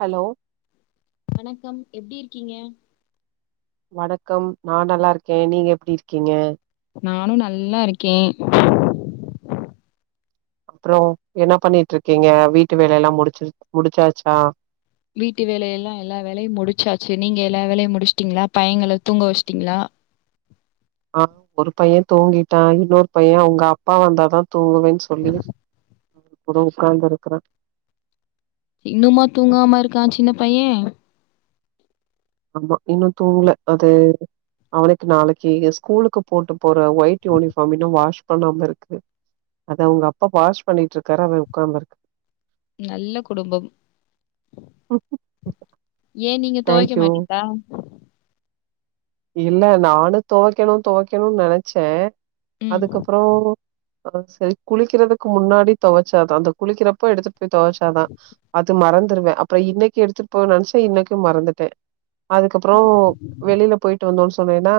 Hello வணக்கம் எப்டி இருக்கீங்க? வணக்கம் நா நல்லாருக்கே நீங்க எப்டி இருக்கீங்க? நானு நல்லா இருக்கே அப்றோ என்ன பண்ணிட்ருக்கீங்க வீட்டு வேலைலா முடிச்சு முடிச்சாச்சா? வீட்டு வேலையெல்லா எல்லா வேலையு முடிச்சாச்சு நீங்க எல்லா வேலையு முடிச்ட்டீங்ளா பையங்கள தூங்க வச்ட்டீங்களா? ஆ ஒரு பைய தூங்கிட்டா இன்னொரு பைய அவுங்க அப்பா வந்தாதா தூங்குவேன்னு சொல்லி இப்பதா உக்காந்துருக்கிறே இன்னுமா தூங்காம இருக்கா சின்ன பையே ஆமா இன்னும் தூங்கல அது அவுனுக்கு நாளைக்கு ஸ்கூலுக்கு போட்டு போற ஒயிட் யூனிஃபார்ம் இன்னு வாஷ் பண்ணாம இருக்கு அத அவுங்க அப்பா வாஷ் பண்ணிட்டு இருக்காரு அவே உக்காந்துருக் நல்ல குடும்பம் ஏ நீங்க தேங்க்யூ தொவைக்கமாட்டீங்களா இல்ல நானு தொவைக்கணு தொவைக்கணுன் நெனச்சே ம் அதுக்கப்றோ அ சேரி குளிக்கிறதுக்கு முன்னாடி தொவச்சாதா அந்த குளிக்கிறப்போ எடுத்து த்து தொவச்சாதா அ த்து மறந்துருவே அப்புறோ இன்னிக்கு எடுத்துட்டுபோவ நெனைச்ச இன்னிக்கு க்கு மறந்துட்டே அதுக்கப்புறோ வெளியில போய்ட்டு வந்தோன் சொன் சொன்னேன்னா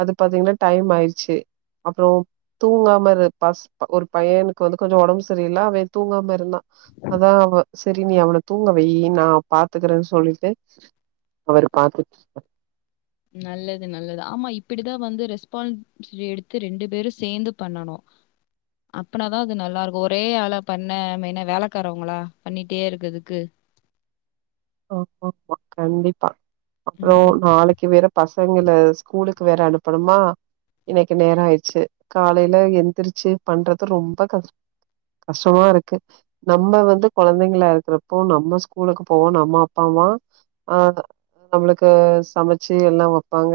அது பாத்தீங்கன்னா டைம் ஆயிருச்சி அப்புறோ தூங்காம இரு ப ஒரு பையனுக்கு வந்து கொஞ்சோ ஒடம்பு சரியில்ல அவே தூங்காம இருந்தா அதா அவ சரி நீ அவன தூங்க வையி நா பாத்துக்கறேன் சொல்லிட்டு அவரு பாத்து நல்லது நல்லது ஆமா இப்பிடிதா வந்து ரெஸ்பான்சிபிட்டி எடுத்து ரெண்டு பேரு சேந்து பண்ணனு அப்பனாதா அது நல்லா இருக்கு ஒரே ஆளா பண்ண மென வேலைக்காரவங்களா பண்ணிட்டே இருக்கதுக்கு ஆ ஆமா கண்டிப்பா அப்புறோ ம் நாளைக்கு வேற பசங் பசங்கள ஸ்கூலுக்கு வேற அனுப்பணுமா இன்னிக்கு நேரோ ஆயிடிச்சி காலையில எந்திரிச்சி பண்றது ரொம்ப கஷ் கஷ்டமா இருக்கு நம்ம வந்து கொழந்தைங்கள இருக்கிறப்போ நம்ம ஸ்கூலுக்கு போவோ நம் அம்மா அப்பாமா ஆ நம்மளுக்கு சமைச்சி எல்லா வப்பாங்க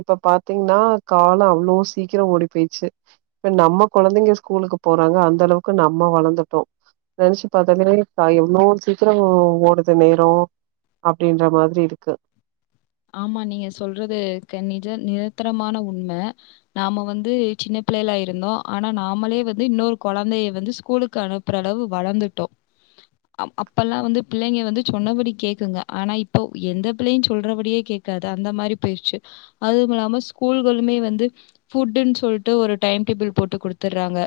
இப்ப பாத்தீங்கன்னா காலோ அவ்ளோ சீக்கி ஓடி போயிச்சி இப்ப நம்ம கொழந்தைங்க ஸ்கூலுக்கு போறாங்க அந்த அளவுக்கு நம்ம வளந்துட்டோ நெனைச்சி பாத்தீங்கன்னா எவ்ளோ சீக்கிரோ ஓடுது நே ரோ அப்பிடின்ற மாதிரி இருக்கு ஆமா நீங்க சொல்றது கன்னிஜ நிரந்தரமான உண்ம நாம வந்து சின்ன பிள்ளைல்லா இருந்தோ ஆனா நாமளே வந்து இன்னொரு கொழந்தைய வந்து ஸ்கூலுக்கு அனுப்புற அளவு வளர்ந்துட்டோ அப்பெல்லா வந்து புள்ளைங்க வந்து சொன்னபடி கேக்குங்க ஆனா இப்போ எந்த பிள்ளையு சொல்றபடியே கேக்காது அந்த மாரி போயிர்ச்சி அதுவுல்லாம ஸ்கூல்களுமே வந்து ஃபுட்டுன்னு சொல்லிட்டு ஒரு டைம் டேபிள் போட்டு குடுத்துடுறாங்க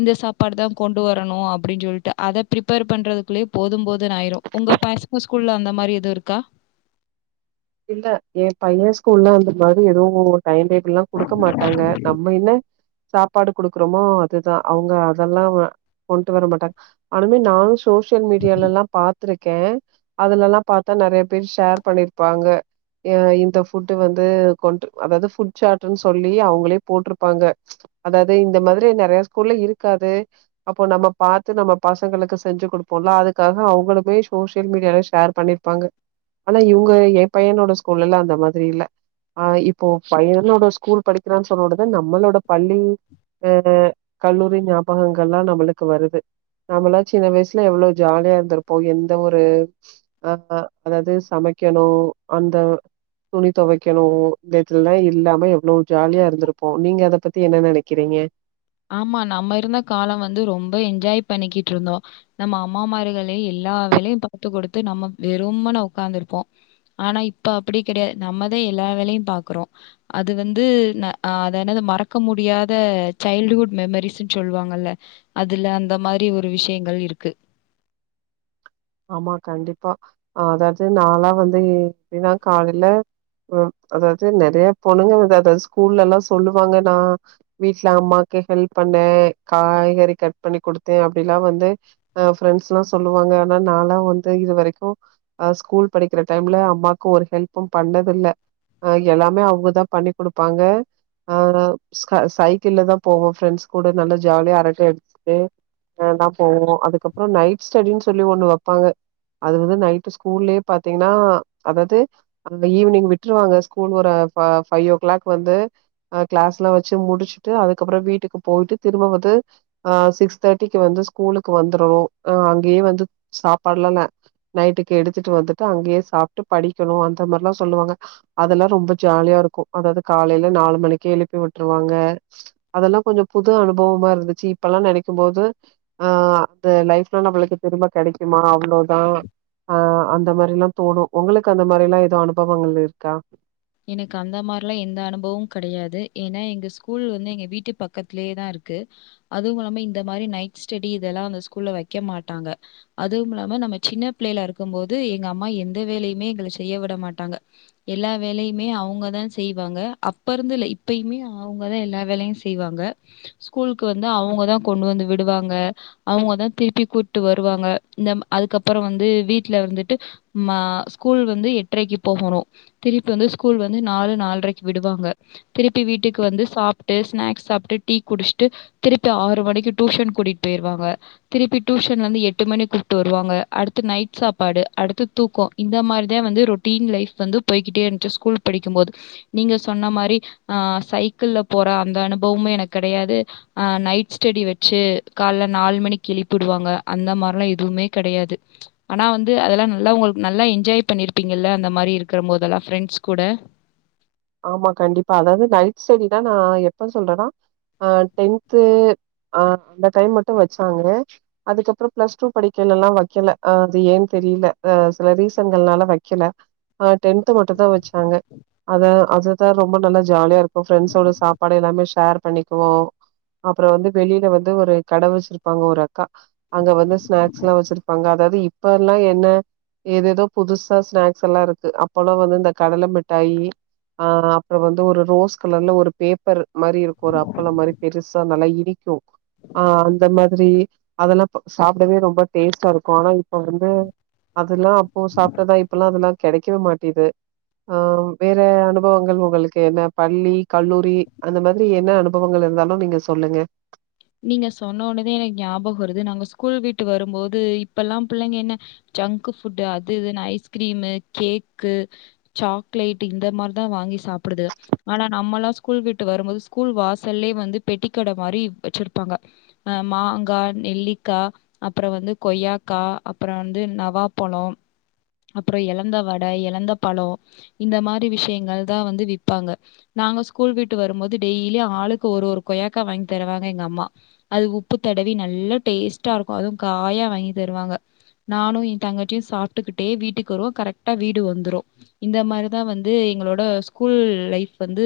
இந்த சாப்பாடு தா கொண்டு வரணு அப்பிடின் சொல்லிட்டு அத பிரிப்பேர் பண்றதுக்குள்ளயே போது போதுன்னு ஆயிரு உங்க பசங்க ஸ்கூல்ல அந்த மாரி எதுவு இருக்கா இல்ல ஏ பையன் ஸ்கூல்ல வந்த பாரு ஏதோ டைம் டேபிள்ல்லா குடுக்க மாட்டாங்க நம்ம என்ன சாப்பாடு குடுக்குறோமோ அதுதா அவுங்க அதெல்லா கொண்டு வர மாட்டாங்க ஆனுமே நானு சோசியல் மீடியாலல்லா பாத் த்ருக்கே அதுலல்லா பாத்தா நெறைய பேர் ஷேர் பண்ணிருக் வாங்க ய இந்த ஃபுட்டு வந்து கொண்டு அதாவதுன்னு ஃபுட்டு சார்ட்ன்னு சொல்லி அவுங்களே போட்டுருப்பாங்க அதாவது இந்த மாரி நெறைய ஸ்கூல்ல இருக்காது அப்போ நம்ம பாத்து நம்ம பசங்களுக்கு செஞ்சி குடுப்போல்ல அதுக்காக அவுங்களுமே சோசியல் மீடியால ஷேர் பண்ணிருப்பாங்க ஆனா இவுங்க கு ஏ பையனோட ஸ்கூல்ல எல்லா அந்த மாரி இல்ல ஆ இப்போ பையனோட ஸ்கூல் படிக்கிறா சொன்னடதா நம்மளோட பள்ளி ஆ கல்லூரி ஞாபகங்கல்லா நம்மளுக்கு வருது நம்மளா சின்ன வயசுல எவ்ளோ ஜாலியா இருந்திருப்போ எந்த ஒரு ஆ அதாவது சமை க்கணு அந்த துணி தொவைக்கணு இத இதுல்லா இல்லாம எவ்ளோ ஜாலியா இருந்திருப்போ நீங்க அத பத்தி என்ன நெனைக்கிறீங்க ஆமா நம்ம இருந்த காலோ வந்து ரொம்ப என்ஜாய் பண்ணிக்கிட்டு இருந்தோ நம்ம அம்மா மார்கலே எல்லா வேலயு பாத்து குடுத்து நம்ம வெறுமன உட்காந்துருப்போ ஆனா இப்ப அப்பிடி கெடையாது நம்மதா எல்லா வேலையு பாக்குறோ அது வந்து ஆ அத எனது மறக்க முடியாத சைல்டுஹுட் மெமரிஸ்ன்னு சொல்லுவாங்கல்ல அதுல அந்த மாரி ஒரு விஷயங்கள் இருக்கு ஆமா கண்டிப்பா அ அதாவது நாலா வந்து எப்பிடின்னா காலையில அ அதாவது நெறைய பொண்ணுங்கதாத ஸ்கூல்ல எல்லா சொல்லுவாங்க நா வீட்ல அம்மாக்கு ஹெல்ப் பண்ணே காய்கறி கட் பண்ணி குடுத்தே அப்பிடில்லா வந்து அ ப்ரெண்ட்ஸ் எல்லா சொல்லுவாங்க நாலா வந்து இதுவரைக்கு ஸ்கூல் படிக்கிற டைம்ல அம்மாக்கு ஒரு ஹெல்ப்பு பண்ணத இல்ல எல்லாமே அவுங்கதா பண்ணி குடுப்பாங்க ஆ ஸ்க சைக்கிள்தா போவோ ஃப்ரெண்ட்ஸ் கூட நல்லா ஜாலியா அரட்ட அடிச்சிட்டுதா போவோ அதுக்கப்புறோ நைட் ஸ்டடி சொல்லி ஒன்னு வப்பாங்க அது வந்து நைட் ஸ்கூல்லே பாத்திங்கன்னா அதாது அங்க ஈவினிங் விட்டுருவாங்க ஸ்கூல் ஒரு ஃபா ஃபையோ கிளாக்வந்து அ கிளாஸ்வச்சி முடிச்சிடு அதுக்கப்பறோ வீட்க்கு போய்ட்டு திரும்ப வந்து அ சிக்ஸ் தேட்டிக்கு வந்து ஸ்கூல்லுக்கு வந்தரரு அ அங்கயே வந் து சாப்பாட்ல ந நைட்டுக்கு எடுத்துட்டு வந்துட்டு அங்கயே சாப்ட்டு படிக்கணும் அந்த மார்லா சொல்லுவாங்க அதெல்லாம் ரொம்ப ஜாலியா இருக்கும் அதாவது காலையில நாலு மணிக்கே எழுப்பி உட்டுருவாங்க அதெல்லாம் கொஞ்சம் புது அனுபவமா இருந்துச்சி இப்பல்லாம் நனைக்கும் போது ஆ அந்த லைப்லா நம்பளுக்கு திரும்ப கடைக்குமா அவ்ளோதா ஆ அந்த மாரிலாம் தோணும் ஒங்களுக்கு அந்த மாரிலாம் எதோ அனுபவங்கள் இருக்கா எனக்கு அந்த மாரிலா எந்த அனுபவம் கெடையாது ஏன்னா எங்க ஸ்கூல் வந்து எங்க வீட்டு பக்கத்திலேதான் இருக்கு அதுவும் இல்லாமா இந்த மாரி நைட் ஸ்டெடி இதெல்லாம் அந்த ஸ்கூல்ல வக்க மாட்டாங்க அதுவும் இல்லாமா நம்ம சின்ன பிள்ளைல இருக்கமோது எங்க அம்மா எந்த வேலையுமே எங்கள செய்ய விட மாட்டாங்க எல்லா வேலையுமே அவுங்கதா செய்வாங்க அப்ப இருந்து இல்ல இப்பயுமே அவங்கதான் எல்லா வேலையும் செய்வாங்க ஸ்கூலுக்கு வந்து அவுங்கதான் கொண்டு வந்து விடுவாங்க அவுங்கதான் திருப்பி கூட்டு வருவாங்க இந்த அதுக்கப்புறம் வந்து வீட்ல வந்துட்டு ஸ்கூல் வந்து எட்ரைக்கு போகணும் திருப்பி வந்து ஸ்கூல் வந்து நாலு நாலரைக்கு விடுவாங்க திருப்பி வீட்டுக்கு வந்து சாப்ட்டு ஸ்நாக்ஸ் சாப்ட்டு டீ குடிச்சிட்டு திருப்பி ஆறு மணிக்கு டூஷன் கூட்டிட்டு போயிருவாங்க திருப்பி டூஷன்ல இருந்து எட்டு மணி கூப்ட்டு வருவாங்க அடுத்து நைட் சாப்பாடு அடுத்து தூக்கம் இந்த மாரிதான் வந்து ரொட்டீன் லைஃப் வந்து போயிகிட்டே இன்ச்சி ஸ்கூல் படிக்கும்போது நீங்க சொன்ன மாரி ஆ சைக்கிள போற அந்த அனுபவமும் எனக்கு கெடையாது ஆ நைட் ஸ்டெடி வச்சி கால்ல நாலு மணிக்கு எழிப்பிடுவாங்க அந்த மாரிலாம் எதுவுமே கெடையாது ஆனா வந்து அதெல்லாம் நல்லவங்களுக்கு நல்லா என்ஜாய் பண்ணிருப்பீங்க இல்ல அந்த மாரி இருக் கற மோதெல்லாம் ஃபிரெண்ஸ் கூட ஆமா கண்டிப்பா அதாவது நைட் ஸ்டெடி தான் நான் எப்ப சொல்றன்னா ஆ டென்து ஆ அந்த டைம் மட்டும் வச்சாங்க அதுக்கப்புறம் பிளஸ் டூ படிக்கல எல்லாம் வக்கல அது ஏன் தெரியில ஆ சில ரீசன்கள்னால வக்கல ஆ டென்த்து மட்டும் தான் வச்சாங்க அத அதுதான் ரொம்ப நல்ல ஜாலியா இருக்கும் ஃப்ரெண்ஸோட சாப்பாடு எல்லாமே ஷேர் பண்ணிக்குவோம் அப்புறம் வந்து வெளியில வந்து ஒரு கட வச்சிருப்பாங்க ஒரு அக்கா அங்க வந்து ஸ்நாக்ஸ்லாம் வச்சிருப்பாங்க அதாவது இப்ப எல்லாம் என்ன ஏதேதோ புதுசா ஸ்நாக்ஸ் எல்லாம் இருக்கு அப்போல்லாம் வந்து இந்த கடல மிட்டாயி ஆ அப்புறம் வந்து ஒரு ரோஸ் கலர்ல ஒரு பேப்பர் மாரி இருக்கும் ஒரு அப்பலம் மாரி பெருசா நல்லா ஈ ஈக்கும் ஆ அந்த மாதிரி அதெல்லாம் இப்போ சாப்டவே ரொம்ப டேஸ்டா இருக்கும் ஆனா பொறந்து அதுல்லாம் அப்போ சாப்ட்டதா இப்பல்லாம் அதெல்லா கெடைக்கவே மாட்டிது ஆ வேற அனு பவங்கள் உங்களுக்கு என்ன பள்ளி கல்லூரி அந்த மாதிரி என்ன அனுபவங்கள் இருந்தாலும் நீங்க சொல்லுங்க நீங்க சொன்ன ஒனதே எனக்கு ஞாபகம் வருது நாங்க ஸ்கூல் விட்டு வரும்போது இப்பல்லாம் பிள்ளைங்க என்ன ஜங்க்கு ஃபுட்டு அது இது ஐஸ்கிரீமு கேக்கு சாக்லேட் இந்த மாரிதான் வாங்கி சாப்படுது ஆனா நம்மலாம் ஸ்கூல் விட்டு வரும்போது ஸ்கூல் வாசல்லே வந்து பெட்டிக்கட மாரி வச்சிருப்பாங்க ஆ மாங்கா நெல்லிக்கா அப்புறம் வந்து கொய்யாக்கா அப்புறம் வந்து நவாப்பழம் அப்புறம் எலந்த வட எலந்த பழம் இந்த மாரி விஷியங்கள் தான் வந்து விப்பாங்க நாங்க ஸ்கூல் விட்டு வரும்போது டெய்லியு ஆளுக்கு ஒரு ஒரு கொய்யாக்கா வாங்கி தருவாங் க எங்க அம்மா அது உப்பு தடவி நல்லா டேஸ்ட்டா இருக்கும் அதும் காயா வாங்கி தருவாங்க நானும் என் தங்கச்சிம் சாப்ட்டுகிட்டே வீட்டுக்கு வருவோ கரட்டா வீடு வந்துரும் இந்த மாரிதான் வந்து எங்களோட ஸ்கூல் லைஃப் வந்து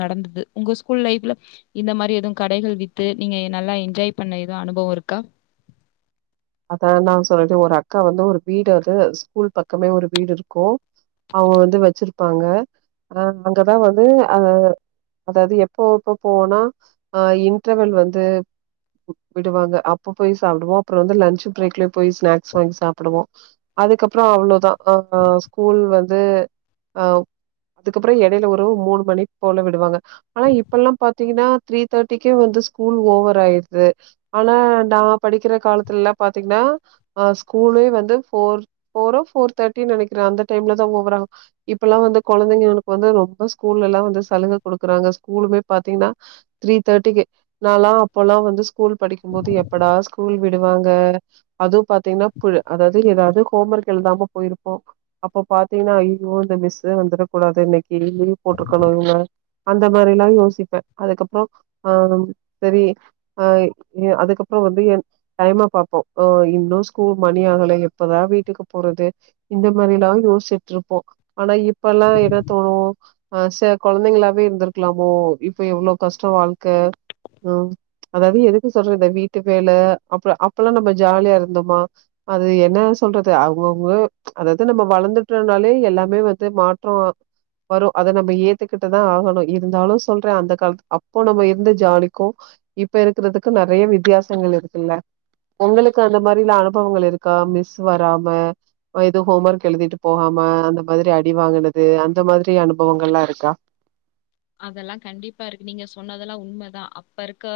நடந்தது உங்க ஸ்கூல் லைஃப்ல இந்த மாரி எதும் கடைகள் வித் து நீங்க நல்லா என்ஜாய் பண்ண எதும் அனுபவம் இருக்கா அத நா சொல்ற ஒரு அக்கா வந்து ஒரு வீடு அது ஸ்கூல் பக்கமே ஒரு வீடு இருக்கும் அவுங்க வந்து வச்சிருப்பாங்க ஆ அங்கதான் வந்து ஆ அதாவது எப்போ எப்ப போவோனா ஆ இன்ட்ரவெல் வந்து விடுவாங்க அப்ப போய் சாப்டுவோம் அப்புறம் வந்து லன் ச் பிரேக்ல போய் ஸ்நாக்ஸ் வாங்கி சாப்டுவோம் அதுக்கப்புறம் அவ்ளோதா ஆ ஸ்கூல் வந் து ஆ அதுக்கப்புறம் எடையில ஒரு மூணு மணி போல விடுவாங்க ஆனா இப்பல்லாம் பாத்தீங்கன்னா த்ரீ தேட்டிக்கே வந்து ஸ்கூல் ஓவர் ஆயிருது ஆனா நான் படிக்கிற காலத்துலலா பாத்தீங்கன்னா ஆ ஸ்கூலே வந்து போர் போரோ போர் தேட்டினு நெனக்கிறே அந்த டைம்ல தான் ஓவர் இப்பல்லாம் வந்து கொழந்தைங்களுக்கு வந்து ரொம்ப ஸ்கூல்ல எல்லாம் வந்து சலுக குடுக்கறாங்க ஸ்கூலுமே பாத்தீங்கன்னா த்ரீ தேட்டிக்கு நாலாம் அப்பல்லாம் வந்து ஸ்கூல் படிக்கமோது எப்படா ஸ்கூல் விடுவாங் க அது பாத்தீங்கனா புழ் அதாவது எதாவது ஹோம் ஒர்க் எழுதாம போயிருப்போம் அப்ப பாத்தீங்னா ஐயோ இந்த மிஸு வந்துடக்கூடாது இன்னைக் கி லீவ் போட்டுருக்கணும் இவுங்க அந்த மாரிலாம் யோசிப்பேன் அதுக்கப்புறம் ஆ செரி ஆ அதுக்கப்புறம் வந்து என் டைம பாப்போம் ஆ இன்னும் ஸ்கூல் மணி ஆகல எப்பதான் வீட்டுக்கு போறது இந்த மாரி எல்லாம் யோசிட்டு இருப்போம் ஆனா இப்பெல்லாம் என்ன தோணும் ஆ ச கொழந்தைங்களாவே இருந்திருக்கலாமோ இப்ப எவ்ளோ கஷ்டம் வாழ்க்க ம் அதாவது எதுக்கு சொல்ற இந்த வீட்டு வேல அப்புறம் அப் இப்பல்லாம் நம்ம ஜாலியா இருந்தோமா அது என்ன சொல்றது அவுங்கவுங்க அதாவது நம்ம வளந்துட்டோம்னாலே எல்லாமே வந்து மாற்றம் வரும் அத நம்ப ஏத்துக்கிட்டுதான் ஆகணும் இருந்தாலும் சொல்றன் அந்த காலத்து அப்போ நம்ப இருந்து ஜாலிக்கும் இப்ப இருக்கிறதுக்கு நறையா வித்தியாசங்கள் இருக்குல்ல உங்களுக்கு அந்த மாரிலாம் அனுபவங்கள் இருக்கா மிஸ் வராம எதும் ஹோம் ஒர்க் எழுதிட்டு போகாம அந்த மாதிரி அடி வாங்கனது அந்த மாதிரி அனுபவங்கள்லா இருக்கா அதெல்லா கண்டிப்பா இருக்கு நீங்க சொன்னதெல்லா உண்மதா அப்ப இருக்க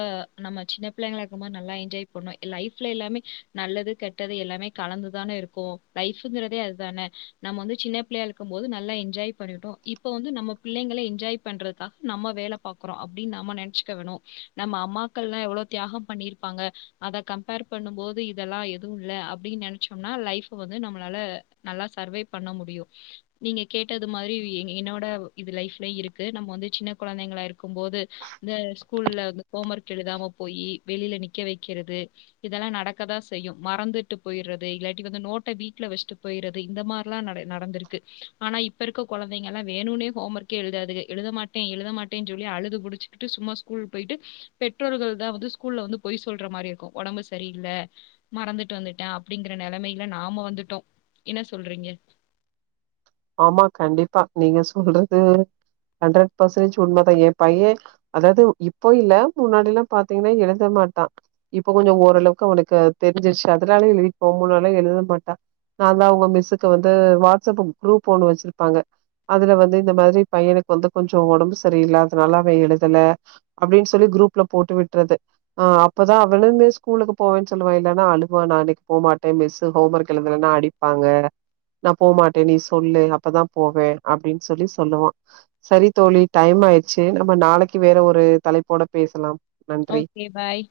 நம்ம சின்ன பிள்ளைங்களா இருக்கும்மோ நல்லா என்ஜாய் பண்ணோ லைஃப்ல எல்லாமே நல்லது கெட்டது எல்லாமே கலந்துதான இருக்கு லைஃபுங்கிறதே அதுதானே நம் வந்து சின்ன பிள்ளையா இருக்கும் போது நல்லா என்ஜாய் பண்ணிட்டோ இப்ப வந்து நம்ம பிள்ளைங்கள என்ஜாய் பண்றக்காக நம்ம வேல பாக்குறோ அப்டின் நாம நெனச்சிகவனு நம்ம அம்மாக்கள்லா எவ்ளோ தியாகம் பண்ணிருப்பாங்க அத கம்பேர் பண்ணும் போது இதெல்லா எதுவுல்ல அப்டின் நெனச்சோம்னா லைஃபு வந்து நம்மளால நல்லா சர்வே பண்ண முடியு நீங்க கேட்டது மாரி என்னோட இது லைஃப்ல இரு க்கு நம்ம வந்து சின்ன கொழந்தைங்களா இருக்கும் போது இந்த ஸ்கூல்ல வந்து ஹோம் ஒர்க் எழுதாம போயி வெளில நிக்க வக்கிறது இதெல்லா நடக்கதா செய்யு மறந்துட்டு போயிர்றது இல்லாட்டி வந்து நோட்ட வீட்ல வச்ட்டு போயிறது இந்த மார்லா நட நடந்துருக்கு ஆனா இப்ப இருக்க கொழந்தைங்கல்லா வேணுனே ஹோம் ஒர்க்கே எழுதாதுக எழுதமாட்டே எழுத மாட்டே சொல்லி அழுது புடுச்சுக்கிட்டு சும்மா ஸ்கூல் போயிட்டு பெற்றோர்கள் தா வந்து ஸ்கூல்ல வந்து பொய் சொல்ற மாரி இருக்கு ஒடம்பு சரியில்ல மறந்துட்டு வந்துட்டா அப்டிங்கிற நெலமைல நாம வந்துட்டோ என்ன சொல்றீங்க ஆமா கண்டிப்பா நீங்க சொல்றது ஹண்ட்ரட் பர்சன்டேஜ் உண்மதா எ பைய அதாது இப்போ இல்ல முன்னாடில்லா பாத்தீங்னா எழுத மாட்டா இப்போ கொஞ்சொ ஓரளவுக்கு அவனுக்கு தெரிஞ்சிச்சு அதுனால எழுதிப்பா முன்னாட்லா எழுத மாட்டா நாந்தா அவுங்க மிஸ்ஸுக்கு வந்து வாட்ஸப்பு குரூப் ஒன்னு வச்சிருப்பாங்க அதுல வந்து இந்த மாரி பையனுக்கு வந்து கொஞ்சொ ஒடம்பு சரியில்லாதனால அவெ எழுதல அப்டின் சொல்லி குரூப்ல போட்டு விட்றது அ அப்பதா அவனுமே ஸ்கூலுக்கு போவேன் சொல்லுவா இல்லனா அழுகுவா நா இன்னக்கி போ மாட்டே மிஸ்ஸு ஹோம் ஒர்க் எழுதலன்னா அடிப்பாங்க நா போமாட்டே நீ சொல்லு அப்பதா போவே அப்டின் சொல்லி சொல்லுவா சரி தோழி டைம் ஆயிர்ச்சு நம்ம நாளைக்கு வேற ஒரு தலைப்போட பேசலாம் நன்றி ஓகே பாய்